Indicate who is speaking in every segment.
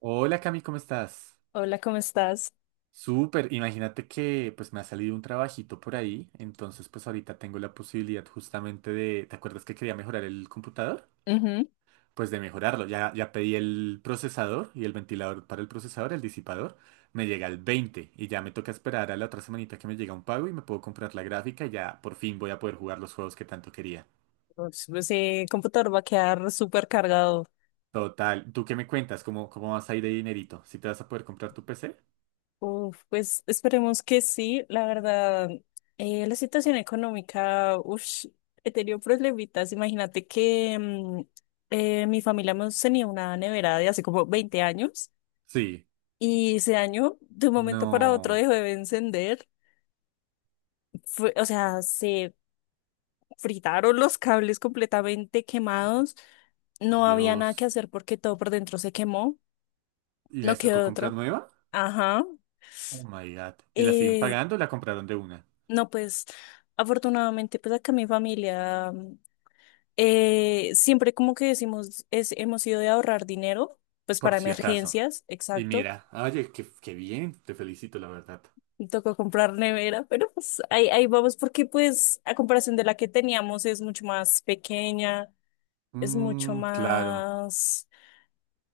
Speaker 1: Hola Cami, ¿cómo estás?
Speaker 2: Hola, ¿cómo estás?
Speaker 1: Súper, imagínate que pues me ha salido un trabajito por ahí, entonces pues ahorita tengo la posibilidad justamente de, ¿te acuerdas que quería mejorar el computador?
Speaker 2: Ujú.
Speaker 1: Pues de mejorarlo, ya pedí el procesador y el ventilador para el procesador, el disipador, me llega el 20 y ya me toca esperar a la otra semanita que me llega un pago y me puedo comprar la gráfica y ya por fin voy a poder jugar los juegos que tanto quería.
Speaker 2: Pues, computador va a quedar súper cargado.
Speaker 1: Total, ¿tú qué me cuentas? ¿Cómo vas a ir de dinerito? ¿Si te vas a poder comprar tu PC?
Speaker 2: Uf, pues esperemos que sí. La verdad, la situación económica, ush, he tenido problemitas. Imagínate que mi familia hemos tenido una nevera de hace como 20 años
Speaker 1: Sí.
Speaker 2: y se dañó de un momento para otro,
Speaker 1: No,
Speaker 2: dejó de encender. O sea, se fritaron los cables completamente quemados. No había nada que
Speaker 1: Dios.
Speaker 2: hacer porque todo por dentro se quemó.
Speaker 1: ¿Y
Speaker 2: No
Speaker 1: les tocó
Speaker 2: quedó
Speaker 1: comprar
Speaker 2: otra.
Speaker 1: nueva?
Speaker 2: Ajá.
Speaker 1: Oh my God. ¿Y la siguen
Speaker 2: Eh,
Speaker 1: pagando o la compraron de una?
Speaker 2: no, pues afortunadamente, pues acá mi familia siempre como que decimos, es, hemos ido de ahorrar dinero, pues
Speaker 1: Por
Speaker 2: para
Speaker 1: si acaso.
Speaker 2: emergencias,
Speaker 1: Y
Speaker 2: exacto.
Speaker 1: mira, oye, qué bien, te felicito, la verdad.
Speaker 2: Me tocó comprar nevera, pero pues ahí, ahí vamos porque pues a comparación de la que teníamos es mucho más pequeña, es mucho
Speaker 1: Mmm, claro.
Speaker 2: más,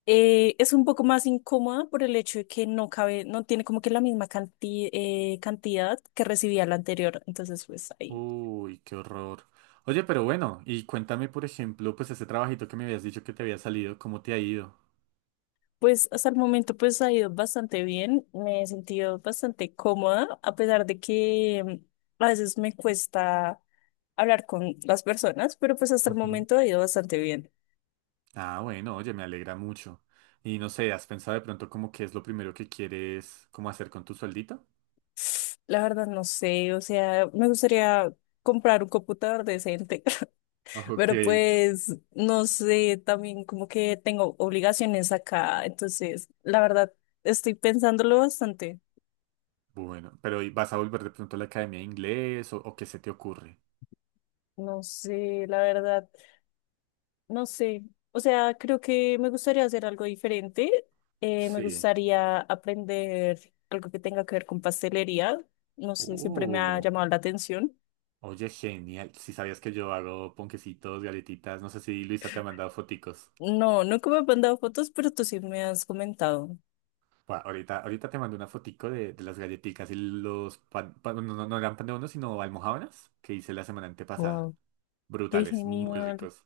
Speaker 2: es un poco más incómoda por el hecho de que no cabe, no tiene como que la misma cantidad que recibía la anterior. Entonces, pues ahí.
Speaker 1: Uy, qué horror. Oye, pero bueno, y cuéntame, por ejemplo, pues ese trabajito que me habías dicho que te había salido, ¿cómo te ha ido?
Speaker 2: Pues hasta el momento pues ha ido bastante bien, me he sentido bastante cómoda, a pesar de que a veces me cuesta hablar con las personas, pero pues hasta el
Speaker 1: Ujú.
Speaker 2: momento ha ido bastante bien.
Speaker 1: Ah, bueno, oye, me alegra mucho. Y no sé, ¿has pensado de pronto como qué es lo primero que quieres como hacer con tu sueldito?
Speaker 2: La verdad no sé, o sea, me gustaría comprar un computador decente,
Speaker 1: Ok,
Speaker 2: pero pues no sé, también como que tengo obligaciones acá, entonces la verdad estoy pensándolo bastante.
Speaker 1: bueno, pero ¿y vas a volver de pronto a la academia de inglés o qué se te ocurre?
Speaker 2: No sé, la verdad. No sé, o sea, creo que me gustaría hacer algo diferente. Me
Speaker 1: Sí.
Speaker 2: gustaría aprender algo que tenga que ver con pastelería. No sé, siempre me ha
Speaker 1: Uh,
Speaker 2: llamado la atención.
Speaker 1: oye, genial. Si sabías que yo hago ponquecitos, galletitas, no sé si Luisa te ha mandado foticos.
Speaker 2: No, nunca me han mandado fotos, pero tú sí me has comentado.
Speaker 1: Buah, ahorita te mando una fotico de las galletitas y los pan, no, no, no eran pan de uno, sino almojábanas que hice la semana antepasada.
Speaker 2: Wow, qué
Speaker 1: Brutales, muy
Speaker 2: genial.
Speaker 1: ricos.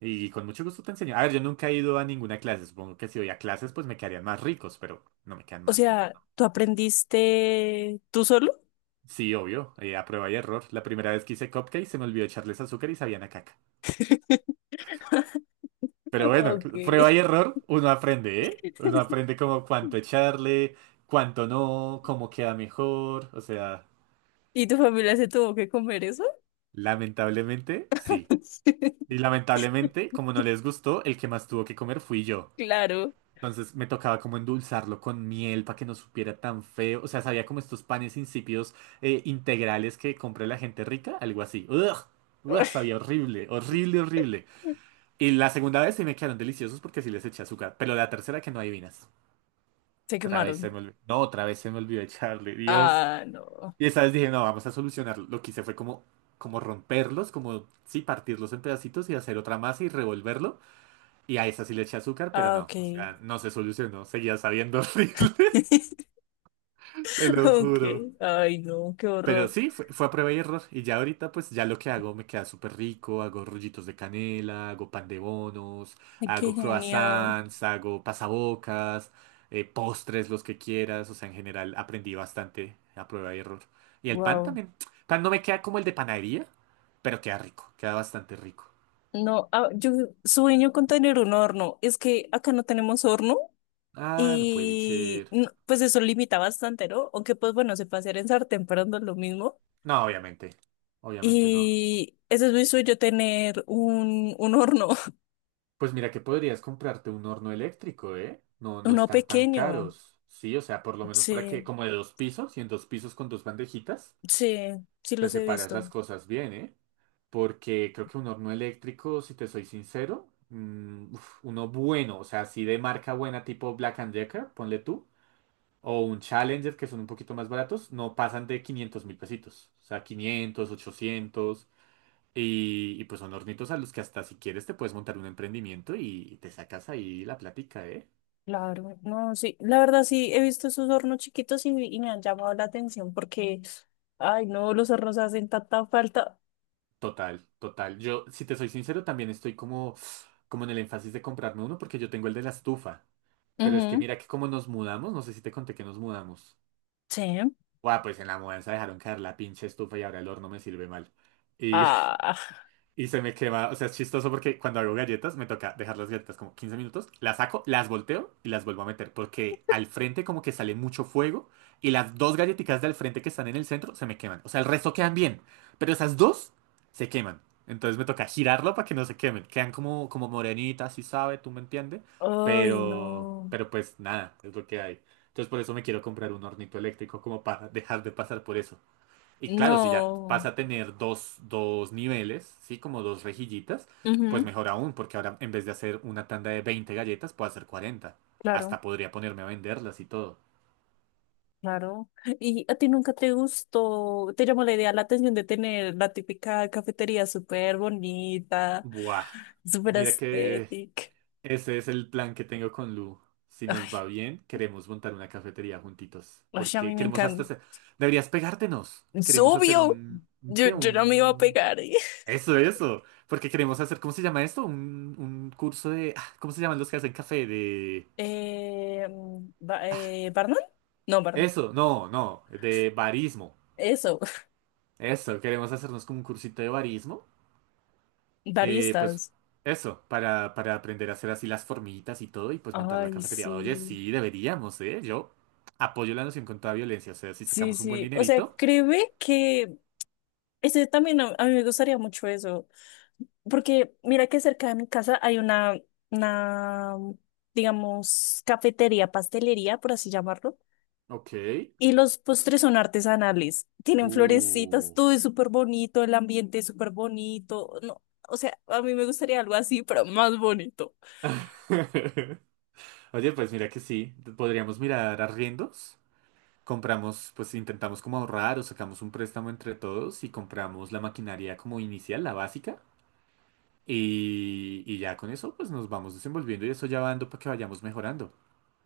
Speaker 1: Y con mucho gusto te enseño. A ver, yo nunca he ido a ninguna clase. Supongo que si voy a clases, pues me quedarían más ricos, pero no me quedan
Speaker 2: O
Speaker 1: mal, ¿eh?
Speaker 2: sea, ¿tú aprendiste tú solo?
Speaker 1: Sí, obvio. A prueba y error. La primera vez que hice cupcakes se me olvidó echarles azúcar y sabían a caca. Pero bueno,
Speaker 2: Ok.
Speaker 1: prueba y error, uno aprende, ¿eh? Uno aprende como cuánto echarle, cuánto no, cómo queda mejor. O sea,
Speaker 2: ¿Y tu familia se tuvo que comer eso?
Speaker 1: lamentablemente, sí. Y lamentablemente, como no les gustó, el que más tuvo que comer fui yo.
Speaker 2: Claro.
Speaker 1: Entonces me tocaba como endulzarlo con miel para que no supiera tan feo. O sea, sabía como estos panes insípidos integrales que compra la gente rica, algo así. ¡Ugh! ¡Ugh! Sabía horrible, horrible, horrible. Y la segunda vez sí me quedaron deliciosos porque sí les eché azúcar. Pero la tercera que no adivinas.
Speaker 2: Se
Speaker 1: Otra vez se me
Speaker 2: quemaron.
Speaker 1: olvidó. No, otra vez se me olvidó echarle, Dios.
Speaker 2: Ah, no.
Speaker 1: Y esa vez dije, no, vamos a solucionarlo. Lo que hice fue como romperlos, sí, partirlos en pedacitos y hacer otra masa y revolverlo. Y a esa sí le eché azúcar, pero
Speaker 2: Ah,
Speaker 1: no,
Speaker 2: ok.
Speaker 1: o sea, no se solucionó. Seguía sabiendo horrible, te lo
Speaker 2: Ok,
Speaker 1: juro.
Speaker 2: ay no, qué
Speaker 1: Pero
Speaker 2: horror.
Speaker 1: sí, fue a prueba y error. Y ya ahorita, pues ya lo que hago me queda súper rico. Hago rollitos de canela, hago pan de bonos,
Speaker 2: Ay, qué
Speaker 1: hago
Speaker 2: genial.
Speaker 1: croissants, hago pasabocas, postres, los que quieras. O sea, en general aprendí bastante a prueba y error. Y el pan
Speaker 2: Wow.
Speaker 1: también. Pan no me queda como el de panadería, pero queda rico, queda bastante rico.
Speaker 2: No, ah, yo sueño con tener un horno. Es que acá no tenemos horno
Speaker 1: Ah, no puede
Speaker 2: y
Speaker 1: ser.
Speaker 2: no, pues eso limita bastante, ¿no? Aunque pues bueno, se puede hacer en sartén, pero no es lo mismo.
Speaker 1: No, obviamente. Obviamente no.
Speaker 2: Y ese es mi sueño, tener un horno,
Speaker 1: Pues mira que podrías comprarte un horno eléctrico, ¿eh? No, no
Speaker 2: uno
Speaker 1: están tan
Speaker 2: pequeño.
Speaker 1: caros. Sí, o sea, por lo menos para
Speaker 2: Sí,
Speaker 1: que, como de dos pisos, y en dos pisos con dos bandejitas,
Speaker 2: sí, sí
Speaker 1: te
Speaker 2: los he
Speaker 1: separas
Speaker 2: visto.
Speaker 1: las cosas bien, ¿eh? Porque creo que un horno eléctrico, si te soy sincero, uf, uno bueno, o sea, así de marca buena tipo Black and Decker, ponle tú, o un Challenger, que son un poquito más baratos, no pasan de 500.000 pesitos. O sea, 500, 800. Y pues son hornitos a los que hasta si quieres te puedes montar un emprendimiento y te sacas ahí la plática, ¿eh?
Speaker 2: Claro, no, sí, la verdad sí, he visto esos hornos chiquitos y me han llamado la atención porque, ay, no, los hornos hacen tanta falta.
Speaker 1: Total, total. Yo, si te soy sincero, también estoy como, como en el énfasis de comprarme uno porque yo tengo el de la estufa. Pero es que
Speaker 2: Ujú.
Speaker 1: mira que como nos mudamos, no sé si te conté que nos mudamos.
Speaker 2: Sí.
Speaker 1: Guau, pues en la mudanza dejaron caer la pinche estufa y ahora el horno me sirve mal. y
Speaker 2: Ah,
Speaker 1: Y se me quema, o sea, es chistoso porque cuando hago galletas me toca dejar las galletas como 15 minutos, las saco, las volteo y las vuelvo a meter porque al frente como que sale mucho fuego y las dos galletitas del frente que están en el centro se me queman. O sea, el resto quedan bien, pero esas dos se queman. Entonces me toca girarlo para que no se quemen. Quedan como, como morenitas, si sabe, tú me entiendes,
Speaker 2: ay, no,
Speaker 1: pero pues nada, es lo que hay. Entonces por eso me quiero comprar un hornito eléctrico como para dejar de pasar por eso. Y claro, si ya
Speaker 2: no,
Speaker 1: pasa a tener dos niveles, ¿sí? Como dos rejillitas, pues
Speaker 2: Ujú,
Speaker 1: mejor aún, porque ahora en vez de hacer una tanda de 20 galletas, puedo hacer 40.
Speaker 2: claro,
Speaker 1: Hasta podría ponerme a venderlas y todo.
Speaker 2: claro. ¿Y a ti nunca te gustó, te llamó la idea, la atención de tener la típica cafetería súper bonita,
Speaker 1: Buah.
Speaker 2: súper
Speaker 1: Mira que
Speaker 2: estética?
Speaker 1: ese es el plan que tengo con Lu. Si nos va
Speaker 2: Ay,
Speaker 1: bien, queremos montar una cafetería juntitos.
Speaker 2: ay, a mí
Speaker 1: Porque
Speaker 2: me
Speaker 1: queremos hasta
Speaker 2: encanta.
Speaker 1: hacer... Deberías pegártenos.
Speaker 2: Es
Speaker 1: Queremos hacer
Speaker 2: obvio,
Speaker 1: un
Speaker 2: yo,
Speaker 1: ¿Qué?
Speaker 2: yo no me iba a
Speaker 1: Un...
Speaker 2: pegar.
Speaker 1: Eso, eso. Porque queremos hacer... ¿Cómo se llama esto? Un curso de... ah, ¿cómo se llaman los que hacen café? De...
Speaker 2: ¿Barman? No, bar-
Speaker 1: Eso, no, no, de barismo.
Speaker 2: Eso,
Speaker 1: Eso, queremos hacernos como un cursito de barismo. Pues
Speaker 2: baristas.
Speaker 1: eso, para aprender a hacer así las formitas y todo y pues montar la
Speaker 2: Ay,
Speaker 1: cafetería. Oye,
Speaker 2: sí,
Speaker 1: sí, deberíamos, ¿eh? Yo apoyo la noción contra la violencia, o sea, si
Speaker 2: sí,
Speaker 1: sacamos un buen
Speaker 2: sí. O sea,
Speaker 1: dinerito.
Speaker 2: créeme que ese también a mí me gustaría mucho eso, porque mira que cerca de mi casa hay una, digamos, cafetería, pastelería, por así llamarlo.
Speaker 1: Ok.
Speaker 2: Y los postres son artesanales, tienen florecitas,
Speaker 1: Uh.
Speaker 2: todo es súper bonito, el ambiente es súper bonito. No, o sea, a mí me gustaría algo así, pero más bonito.
Speaker 1: Oye, pues mira que sí, podríamos mirar arriendos. Compramos, pues intentamos como ahorrar o sacamos un préstamo entre todos y compramos la maquinaria como inicial, la básica. Y ya con eso, pues nos vamos desenvolviendo y eso ya va dando para que vayamos mejorando.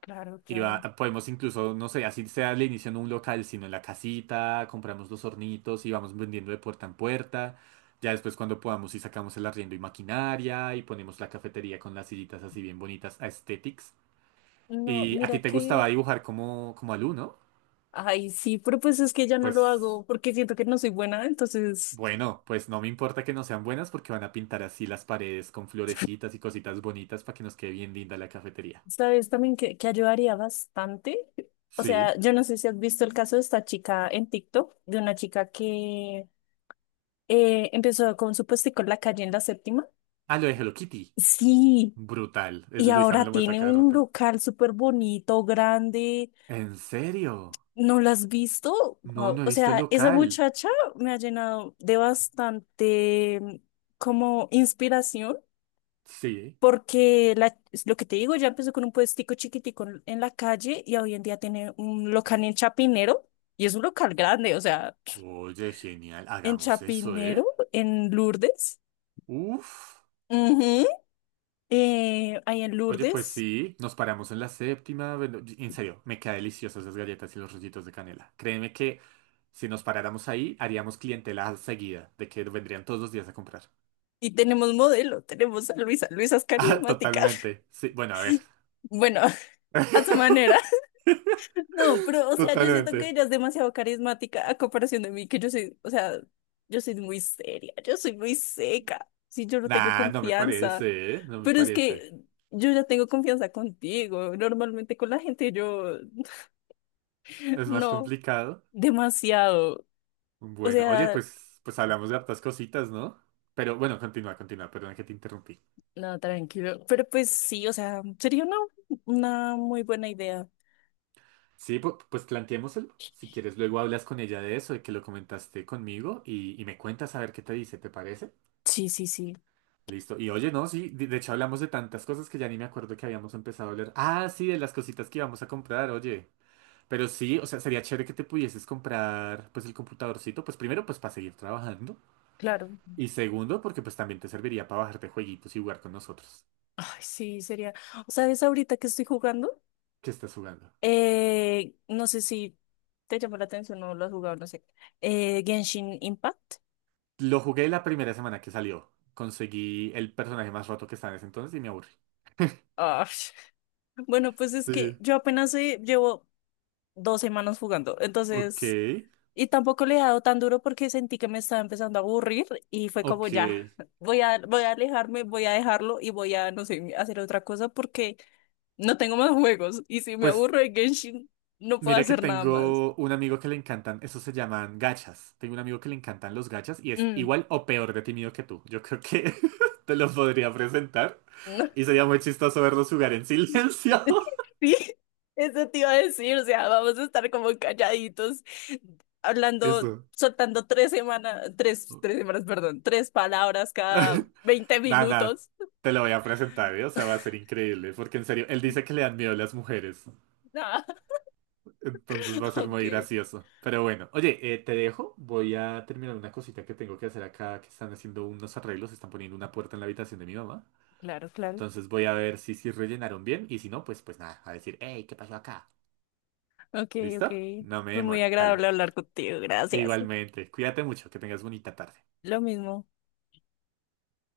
Speaker 2: Claro, claro.
Speaker 1: Podemos incluso, no sé, así sea al inicio en un local, sino en la casita, compramos los hornitos y vamos vendiendo de puerta en puerta. Ya después cuando podamos y sacamos el arriendo y maquinaria y ponemos la cafetería con las sillitas así bien bonitas, aesthetics.
Speaker 2: No,
Speaker 1: Y a
Speaker 2: mira
Speaker 1: ti te gustaba
Speaker 2: que,
Speaker 1: dibujar como, como Alu, ¿no?
Speaker 2: ay, sí, pero pues es que ya no lo
Speaker 1: Pues
Speaker 2: hago porque siento que no soy buena, entonces
Speaker 1: bueno, pues no me importa que no sean buenas porque van a pintar así las paredes con florecitas y cositas bonitas para que nos quede bien linda la cafetería.
Speaker 2: ¿sabes también que ayudaría bastante? O sea,
Speaker 1: Sí.
Speaker 2: yo no sé si has visto el caso de esta chica en TikTok, de una chica que empezó con su puestico en la calle en la séptima.
Speaker 1: Ah, lo de Hello Kitty.
Speaker 2: Sí,
Speaker 1: Brutal.
Speaker 2: y
Speaker 1: Luisa me
Speaker 2: ahora
Speaker 1: lo muestra
Speaker 2: tiene
Speaker 1: cada
Speaker 2: un
Speaker 1: rato.
Speaker 2: local súper bonito, grande.
Speaker 1: ¿En serio?
Speaker 2: ¿No la has visto?
Speaker 1: No,
Speaker 2: Wow.
Speaker 1: no he
Speaker 2: O
Speaker 1: visto el
Speaker 2: sea, esa
Speaker 1: local.
Speaker 2: muchacha me ha llenado de bastante como inspiración.
Speaker 1: Sí.
Speaker 2: Porque la- es lo que te digo, ya empezó con un puestico chiquitico en la calle y hoy en día tiene un local en Chapinero y es un local grande, o sea,
Speaker 1: Oye, genial.
Speaker 2: en
Speaker 1: Hagamos eso,
Speaker 2: Chapinero,
Speaker 1: ¿eh?
Speaker 2: en Lourdes,
Speaker 1: Uf.
Speaker 2: ujú, ahí en
Speaker 1: Oye, pues
Speaker 2: Lourdes
Speaker 1: sí. Nos paramos en la séptima. Bueno, en serio, me quedan deliciosas esas galletas y los rollitos de canela. Créeme que si nos paráramos ahí, haríamos clientela seguida, de que vendrían todos los días a comprar.
Speaker 2: y tenemos modelo, tenemos a Luisa, Luisa es
Speaker 1: Ah,
Speaker 2: carismática,
Speaker 1: totalmente. Sí, bueno, a ver.
Speaker 2: bueno, a su manera. No, pero, o sea, yo siento que
Speaker 1: Totalmente.
Speaker 2: ella es demasiado carismática a comparación de mí, que yo soy, o sea, yo soy muy seria, yo soy muy seca, sí, yo no tengo
Speaker 1: Nah, no me
Speaker 2: confianza,
Speaker 1: parece, ¿eh? No me
Speaker 2: pero es
Speaker 1: parece.
Speaker 2: que yo ya tengo confianza contigo, normalmente con la gente yo,
Speaker 1: Es más
Speaker 2: no,
Speaker 1: complicado.
Speaker 2: demasiado, o
Speaker 1: Bueno, oye,
Speaker 2: sea,
Speaker 1: pues hablamos de hartas cositas, ¿no? Pero bueno, continúa, continúa, perdón que te interrumpí.
Speaker 2: no, tranquilo, pero pues sí, o sea, sería una muy buena idea,
Speaker 1: Sí, pues, planteémoselo. Si quieres, luego hablas con ella de eso, de que lo comentaste conmigo y me cuentas a ver qué te dice, ¿te parece?
Speaker 2: sí, sí, sí,
Speaker 1: Listo. Y oye, no, sí, de hecho hablamos de tantas cosas que ya ni me acuerdo que habíamos empezado a hablar. Ah, sí, de las cositas que íbamos a comprar, oye. Pero sí, o sea, sería chévere que te pudieses comprar, pues, el computadorcito, pues primero, pues, para seguir trabajando.
Speaker 2: claro,
Speaker 1: Y segundo, porque pues también te serviría para bajarte jueguitos y jugar con nosotros.
Speaker 2: ay, sí, sería, o sea, ahorita que estoy jugando.
Speaker 1: ¿Qué estás jugando?
Speaker 2: No sé si te llamó la atención o lo has jugado, no sé. Genshin Impact.
Speaker 1: Lo jugué la primera semana que salió. Conseguí el personaje más roto que estaba en ese entonces y me aburrí.
Speaker 2: Ah, bueno, pues es que
Speaker 1: Sí.
Speaker 2: yo apenas llevo 2 semanas jugando,
Speaker 1: Ok,
Speaker 2: entonces, y tampoco le he dado tan duro porque sentí que me estaba empezando a aburrir y fue como
Speaker 1: ok.
Speaker 2: ya, voy a alejarme, voy a dejarlo y voy a, no sé, hacer otra cosa porque no tengo más juegos y si me
Speaker 1: Pues
Speaker 2: aburro de Genshin, no puedo
Speaker 1: mira que
Speaker 2: hacer nada más.
Speaker 1: tengo un amigo que le encantan, esos se llaman gachas. Tengo un amigo que le encantan los gachas y es
Speaker 2: Mm.
Speaker 1: igual o peor de tímido que tú. Yo creo que te los podría presentar y sería muy chistoso verlos jugar en silencio.
Speaker 2: Sí, eso te iba a decir, o sea, vamos a estar como calladitos, hablando,
Speaker 1: Eso.
Speaker 2: soltando 3 semanas, tres semanas, perdón, tres palabras cada 20
Speaker 1: Nada, nada,
Speaker 2: minutos.
Speaker 1: te lo voy a presentar, ¿eh? O sea, va a ser increíble, porque en serio, él dice que le dan miedo las mujeres.
Speaker 2: Ah,
Speaker 1: Entonces va a ser
Speaker 2: ok,
Speaker 1: muy gracioso. Pero bueno, oye, te dejo. Voy a terminar una cosita que tengo que hacer acá, que están haciendo unos arreglos, están poniendo una puerta en la habitación de mi mamá.
Speaker 2: claro, claro.
Speaker 1: Entonces voy a ver si rellenaron bien y si no, pues, pues nada, a decir, hey, ¿qué pasó acá?
Speaker 2: Ok, ok.
Speaker 1: ¿Listo? No me
Speaker 2: Fue muy
Speaker 1: demoro, dale.
Speaker 2: agradable hablar contigo, gracias.
Speaker 1: Igualmente, cuídate mucho, que tengas bonita tarde.
Speaker 2: Lo mismo.